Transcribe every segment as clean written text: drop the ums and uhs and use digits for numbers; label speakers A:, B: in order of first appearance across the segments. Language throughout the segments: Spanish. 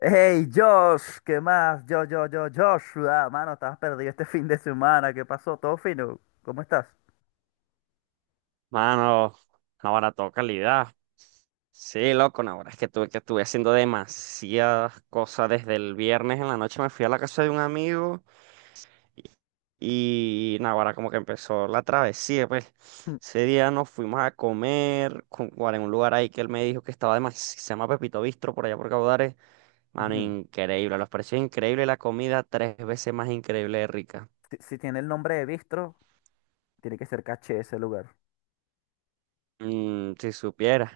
A: Hey Josh, ¿qué más? Yo, Joshua, mano, estabas perdido este fin de semana, ¿qué pasó? ¿Todo fino? ¿Cómo estás?
B: Mano, ahora toda calidad. Sí, loco, no, ahora es que tuve que estuve haciendo demasiadas cosas desde el viernes en la noche. Me fui a la casa de un amigo y, y no, ahora como que empezó la travesía, pues.
A: Mm,
B: Ese día nos fuimos a comer en un lugar ahí que él me dijo que estaba demasiado, se llama Pepito Bistro por allá por Caudares. Mano,
A: ujú.
B: increíble, los precios increíbles, la comida tres veces más increíble de rica.
A: Si tiene el nombre de Bistro, tiene que ser caché ese lugar.
B: Mm, si supieras.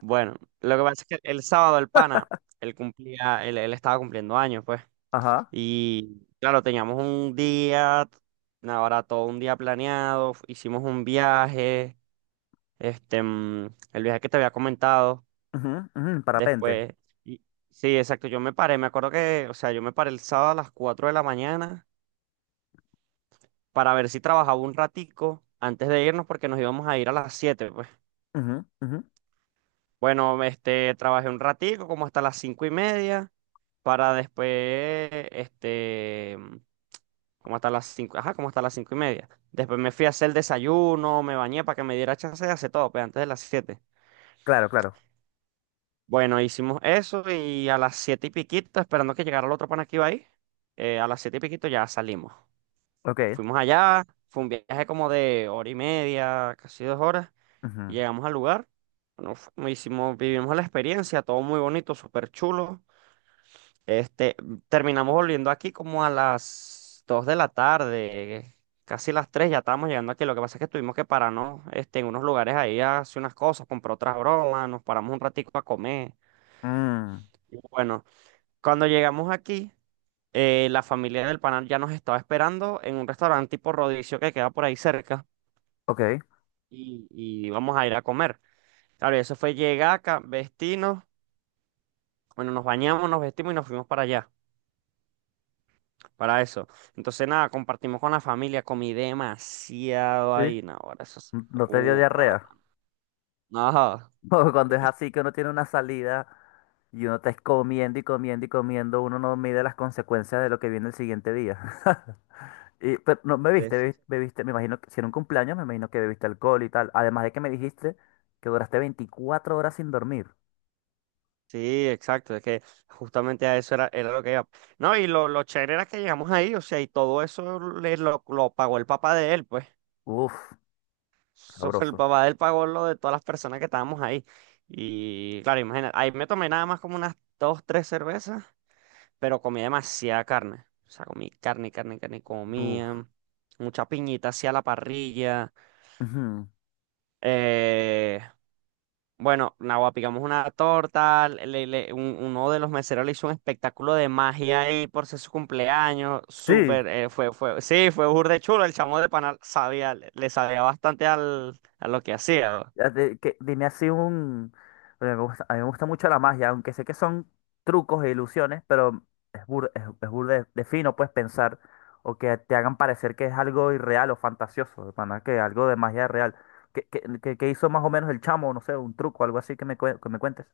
B: Bueno, lo que pasa es que el sábado el pana, él estaba cumpliendo años, pues.
A: Ajá.
B: Y claro, teníamos un día, ahora todo un día planeado, hicimos un viaje, este, mm, el viaje que te había comentado,
A: Ujú. Parapente.
B: después, y- sí, exacto, yo me paré, me acuerdo que, o sea, yo me paré el sábado a las 4 de la mañana para ver si trabajaba un ratico antes de irnos porque nos íbamos a ir a las 7.
A: Ujú.
B: Bueno, trabajé un ratico, como hasta las 5:30, para después, este, mm, como hasta las cinco, ajá, como hasta las 5:30. Después me fui a hacer el desayuno, me bañé para que me diera chance de hacer todo, pues antes de las siete.
A: Claro, claro.
B: Bueno, hicimos eso y a las siete y piquito, esperando que llegara el otro pana que iba ahí, a las siete y piquito ya salimos.
A: Ok.
B: Fuimos allá, fue un viaje como de hora y media, casi 2 horas, y
A: ujú.
B: llegamos al lugar. Bueno, vivimos la experiencia, todo muy bonito, súper chulo. Este, terminamos volviendo aquí como a las 2 de la tarde, casi las 3 ya estábamos llegando aquí. Lo que pasa es que tuvimos que pararnos, en unos lugares ahí a hacer unas cosas, comprar otras bromas, nos paramos un ratico a comer.
A: Mm,
B: Y bueno, cuando llegamos aquí, la familia del panal ya nos estaba esperando en un restaurante tipo Rodicio que queda por ahí cerca
A: ok.
B: y vamos a ir a comer. Claro, y eso fue llegar acá, vestirnos, bueno, nos bañamos, nos vestimos y nos fuimos para allá. Para eso. Entonces, nada, compartimos con la familia, comí demasiado
A: Sí.
B: ahí, no, ahora eso es.
A: No te dio
B: Para.
A: diarrea.
B: No,
A: O cuando es así que uno tiene una salida y uno está comiendo y comiendo y comiendo, uno no mide las consecuencias de lo que viene el siguiente día. Y, pero no me viste, bebiste,
B: es-
A: bebiste, me imagino que si era un cumpleaños, me imagino que bebiste alcohol y tal. Además de que me dijiste que duraste 24 horas sin dormir.
B: sí, exacto, es que justamente a eso era lo que iba. No, y lo chévere era que llegamos ahí, o sea, y todo eso lo pagó el papá de él, pues.
A: Uf,
B: So, el
A: sabroso.
B: papá de él pagó lo de todas las personas que estábamos ahí. Y claro, imagínate, ahí me tomé nada más como unas dos, tres cervezas. Pero comí demasiada carne. O sea, comí carne, carne, carne,
A: Uf.
B: comía. Mucha piñita hacia la parrilla.
A: Ujú.
B: Eh, bueno, nada, picamos una torta. Uno de los meseros le hizo un espectáculo de magia ahí por ser su cumpleaños.
A: Sí,
B: Súper, sí, fue burde chulo. El chamo de panal sabía, le sabía bastante a lo que hacía, ¿no?
A: dime así un... Bueno, a mí me gusta mucho la magia, aunque sé que son trucos e ilusiones, pero es burda de fino, puedes pensar o que te hagan parecer que es algo irreal o fantasioso, de pana, que algo de magia real. ¿ Qué hizo más o menos el chamo? No sé, un truco, algo así que que me cuentes.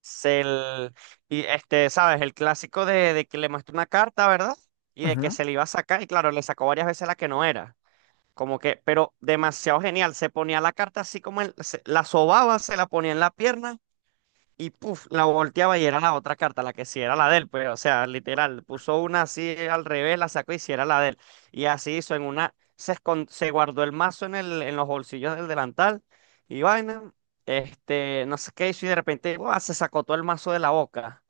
B: Se l- y este, sabes, el clásico de que le muestra una carta, ¿verdad? Y de que se le iba a sacar, y claro, le sacó varias veces la que no era. Como que, pero demasiado genial. Se ponía la carta así como él, la sobaba, se la ponía en la pierna y puf, la volteaba y era la otra carta, la que sí era la de él, pues, o sea, literal, puso una así al revés, la sacó y sí era la de él. Y así hizo en una, se guardó el mazo en en los bolsillos del delantal y vaina, no sé qué hizo y de repente, ¡buah! Se sacó todo el mazo de la boca.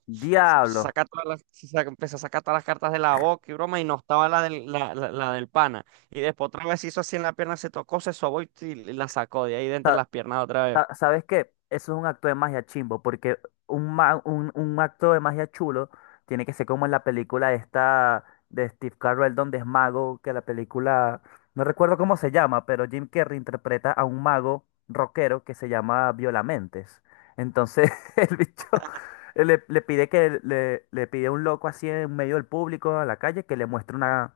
B: Se
A: Diablo,
B: saca todas las- se saca- empezó a sacar todas las cartas de la boca y broma, y no estaba la la del pana. Y después otra vez hizo así en la pierna, se tocó, se sobó y la sacó de ahí de entre
A: sa-
B: las piernas otra vez.
A: ¿sabes qué? Eso es un acto de magia chimbo, porque un acto de magia chulo tiene que ser como en la película esta de Steve Carell, donde es mago, que la película, no recuerdo cómo se llama, pero Jim Carrey interpreta a un mago rockero que se llama Violamentes. Entonces el bicho le pide que le pide a un loco así en medio del público, a la calle, que le muestre una,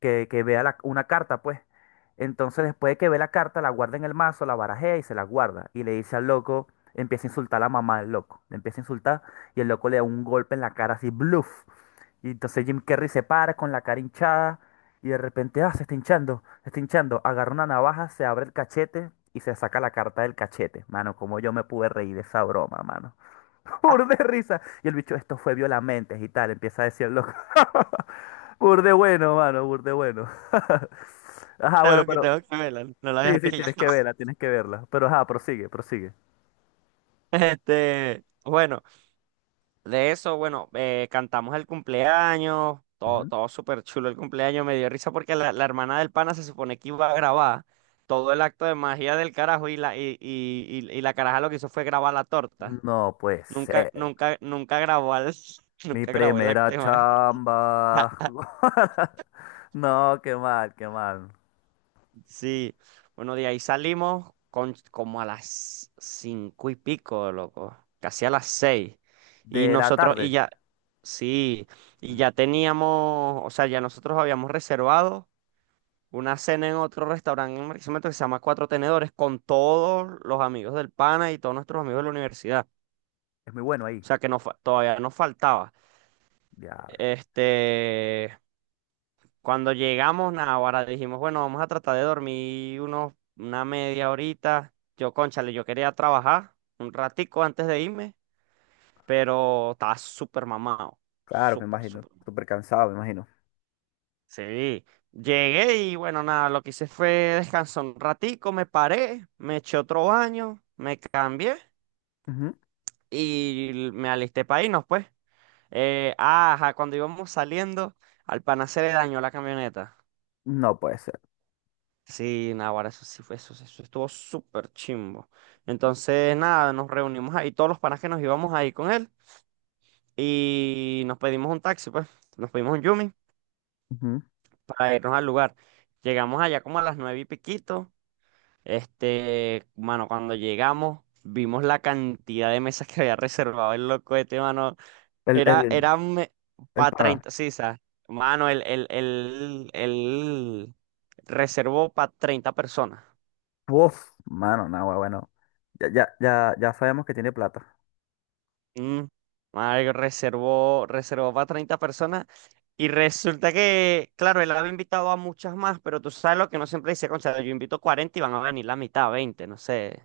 A: que vea una carta, pues. Entonces, después de que ve la carta, la guarda en el mazo, la barajea y se la guarda. Y le dice al loco, empieza a insultar a la mamá del loco. Le empieza a insultar y el loco le da un golpe en la cara así, bluff. Y entonces Jim Carrey se para con la cara hinchada y de repente, ah, se está hinchando, se está hinchando. Agarra una navaja, se abre el cachete y se saca la carta del cachete. Mano, como yo me pude reír de esa broma, mano. Pur de risa. Y el bicho, esto fue violamente y tal, empieza a decir el loco. Pur de bueno, mano, pur de bueno. Ajá, bueno,
B: Tengo que,
A: pero
B: tengo que verla, no la había
A: sí,
B: pillado.
A: tienes que verla, tienes que verla. Pero ajá, prosigue, prosigue.
B: Bueno, de eso, bueno, cantamos el cumpleaños, todo,
A: Ujú.
B: todo súper chulo el cumpleaños, me dio risa porque la hermana del pana se supone que iba a grabar todo el acto de magia del carajo y la caraja lo que hizo fue grabar la torta.
A: No puede
B: Nunca,
A: ser.
B: nunca, nunca
A: Mi
B: nunca grabó el
A: primera
B: acto de magia.
A: chamba. No, qué mal, qué mal.
B: Sí, bueno, de ahí salimos como a las cinco y pico, loco, casi a las seis. Y
A: De la
B: nosotros, y
A: tarde.
B: ya, sí, y
A: Mm,
B: ya teníamos, o sea, ya nosotros habíamos reservado una cena en otro restaurante en Barquisimeto que se llama Cuatro Tenedores con todos los amigos del pana y todos nuestros amigos de la universidad.
A: es muy bueno ahí.
B: O sea, que todavía nos faltaba.
A: Diablo.
B: Este, Cuando llegamos, nah, ahora dijimos, bueno, vamos a tratar de dormir una media horita. Cónchale, yo quería trabajar un ratico antes de irme, pero estaba súper mamado.
A: Claro, me
B: Súper,
A: imagino.
B: súper.
A: Súper cansado, me imagino.
B: Sí. Llegué y bueno, nada, lo que hice fue descansar un ratico, me paré, me eché otro baño, me cambié
A: Ujú.
B: y me alisté para irnos, pues. Ajá, cuando íbamos saliendo, al pana se le dañó la camioneta.
A: No puede ser.
B: Sí, Naguará, eso sí fue, eso estuvo súper chimbo. Entonces, nada, nos reunimos ahí, todos los panas que nos íbamos ahí con él, y nos pedimos un taxi, pues, nos pedimos un Yumi
A: Ujú.
B: para irnos al lugar. Llegamos allá como a las nueve y piquito. Mano, cuando llegamos, vimos la cantidad de mesas que había reservado el loco este, mano.
A: El,
B: Era,
A: el,
B: era
A: el
B: para
A: pana.
B: 30, sí, ¿sabes? Mano, el reservó para 30 personas.
A: Uf, mano, no, bueno, bueno. Ya sabemos que tiene plata.
B: Mm, madre, reservó para 30 personas y resulta que, claro, él había invitado a muchas más, pero tú sabes lo que no siempre dice, concha, yo invito 40 y van a venir la mitad, 20 no sé,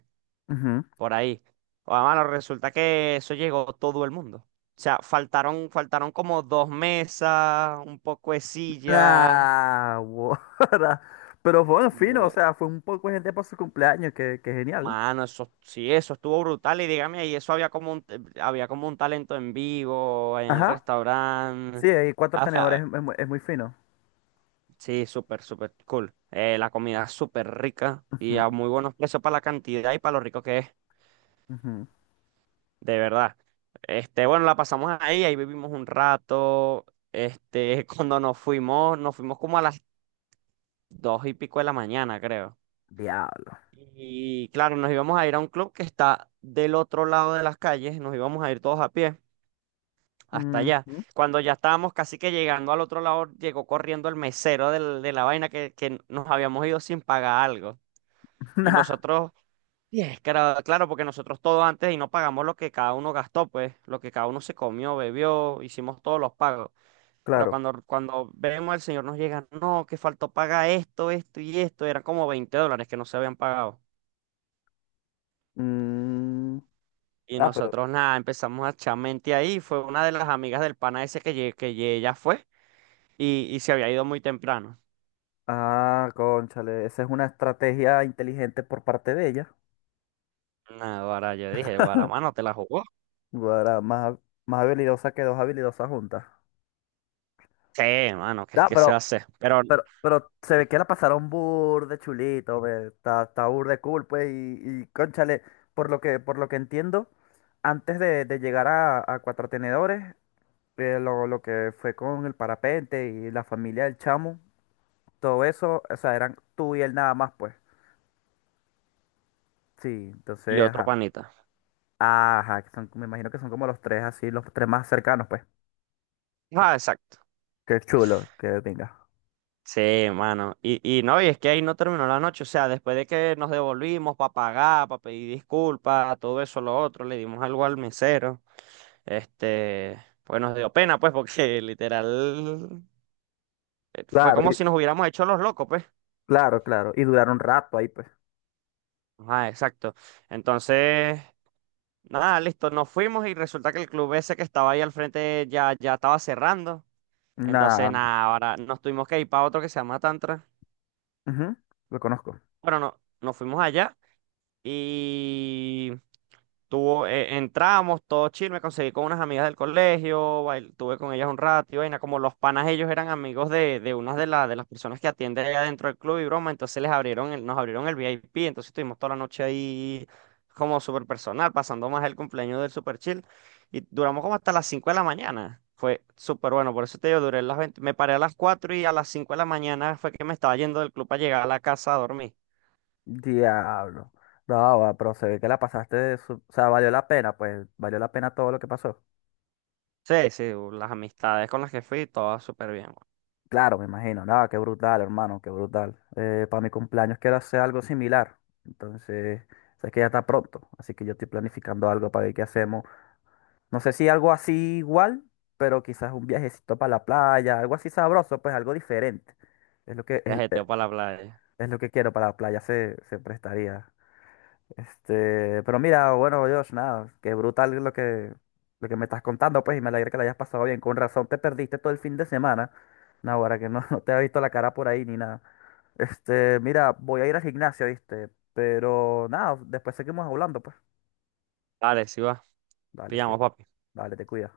A: Ujú.
B: por ahí. O mano, resulta que eso llegó todo el mundo. O sea, faltaron como dos mesas, un poco de sillas.
A: Ah, guara. Pero fue un fino, o
B: Bueno,
A: sea, fue un poco de gente para su cumpleaños, que genial.
B: mano, eso sí, eso estuvo brutal. Y dígame, ahí eso había como un talento en vivo en el
A: Ajá.
B: restaurante.
A: Sí, hay cuatro tenedores, es muy fino.
B: Sí, súper, súper cool. La comida es súper rica y a
A: Ujú,
B: muy buenos precios para la cantidad y para lo rico que es,
A: ujú.
B: de verdad. Bueno, la pasamos ahí, vivimos un rato. Cuando nos fuimos como a las dos y pico de la mañana, creo.
A: Diablo.
B: Y claro, nos íbamos a ir a un club que está del otro lado de las calles, nos íbamos a ir todos a pie hasta allá.
A: Ujú.
B: Cuando ya estábamos casi que llegando al otro lado, llegó corriendo el mesero de la vaina que nos habíamos ido sin pagar algo. Y
A: Nah,
B: nosotros Y es que era- claro, porque nosotros todo antes y no pagamos lo que cada uno gastó, pues, lo que cada uno se comió, bebió, hicimos todos los pagos. Ahora,
A: claro.
B: cuando vemos al señor nos llega, no, que faltó pagar esto, esto y esto, eran como $20 que no se habían pagado.
A: Mm,
B: Y
A: ah, pero.
B: nosotros nada, empezamos a echar mente ahí, fue una de las amigas del pana ese que ella fue y se había ido muy temprano.
A: Ah, cónchale, esa es una estrategia inteligente por parte de ella.
B: Nada, ahora yo dije, Guaramano, ¿te la jugó?
A: Guara, más, más habilidosa que dos habilidosas juntas.
B: Sí, mano, ¿qué es
A: Ah,
B: que se
A: pero,
B: hace? Pero,
A: pero se ve que la pasaron burde chulito, ve. Está, está bur cool, pues, y cónchale, por lo que entiendo, antes de llegar a Cuatro Tenedores, lo que fue con el parapente y la familia del chamo, todo eso, o sea, eran tú y él nada más, pues. Sí,
B: y
A: entonces,
B: otro
A: ajá.
B: panita.
A: Ajá, que son, me imagino que son como los tres así, los tres más cercanos, pues.
B: Ah, exacto.
A: Qué chulo, que venga.
B: Sí, mano. Y no, y es que ahí no terminó la noche. O sea, después de que nos devolvimos para pagar, para pedir disculpas, todo eso, lo otro, le dimos algo al mesero. Pues nos dio pena, pues, porque literal fue
A: Claro,
B: como
A: y-
B: si nos hubiéramos hecho los locos, pues.
A: claro, claro. Y duraron un rato ahí, pues.
B: Ah, exacto. Entonces, nada, listo, nos fuimos y resulta que el club ese que estaba ahí al frente ya estaba cerrando. Entonces,
A: Nada.
B: nada, ahora nos tuvimos que ir para otro que se llama Tantra.
A: Lo conozco.
B: Bueno, no, nos fuimos allá. Y entramos, todo chill, me conseguí con unas amigas del colegio, tuve con ellas un rato y vaina, como los panas ellos eran amigos de unas de las personas que atienden allá dentro del club y broma, entonces nos abrieron el VIP, entonces estuvimos toda la noche ahí como súper personal, pasando más el cumpleaños del super chill y duramos como hasta las 5 de la mañana, fue súper bueno, por eso te digo, duré las 20 me paré a las 4 y a las 5 de la mañana fue que me estaba yendo del club para llegar a la casa a dormir.
A: Diablo. No, va, pero se ve que la pasaste o sea, valió la pena, pues, valió la pena todo lo que pasó.
B: Sí, sí, las amistades con las que fui, todas súper bien.
A: Claro, me imagino. No, qué brutal, hermano, qué brutal. Para mi cumpleaños quiero hacer algo similar. Entonces, sé que ya está pronto, así que yo estoy planificando algo para ver qué hacemos. No sé si algo así igual, pero quizás un viajecito para la playa, algo así sabroso, pues algo diferente. Es lo que, es, es-
B: Viajeteo para la playa.
A: es lo que quiero para la playa, se prestaría. Este, pero mira, bueno, Dios, nada, qué brutal lo que me estás contando, pues, y me alegra que la hayas pasado bien. Con razón te perdiste todo el fin de semana. No, ahora que no, no te había visto la cara por ahí ni nada. Este, mira, voy a ir al gimnasio, ¿viste? Pero nada, después seguimos hablando, pues.
B: Dale, sí va.
A: Dale, sí,
B: Pillamos, papi.
A: dale, te cuidas.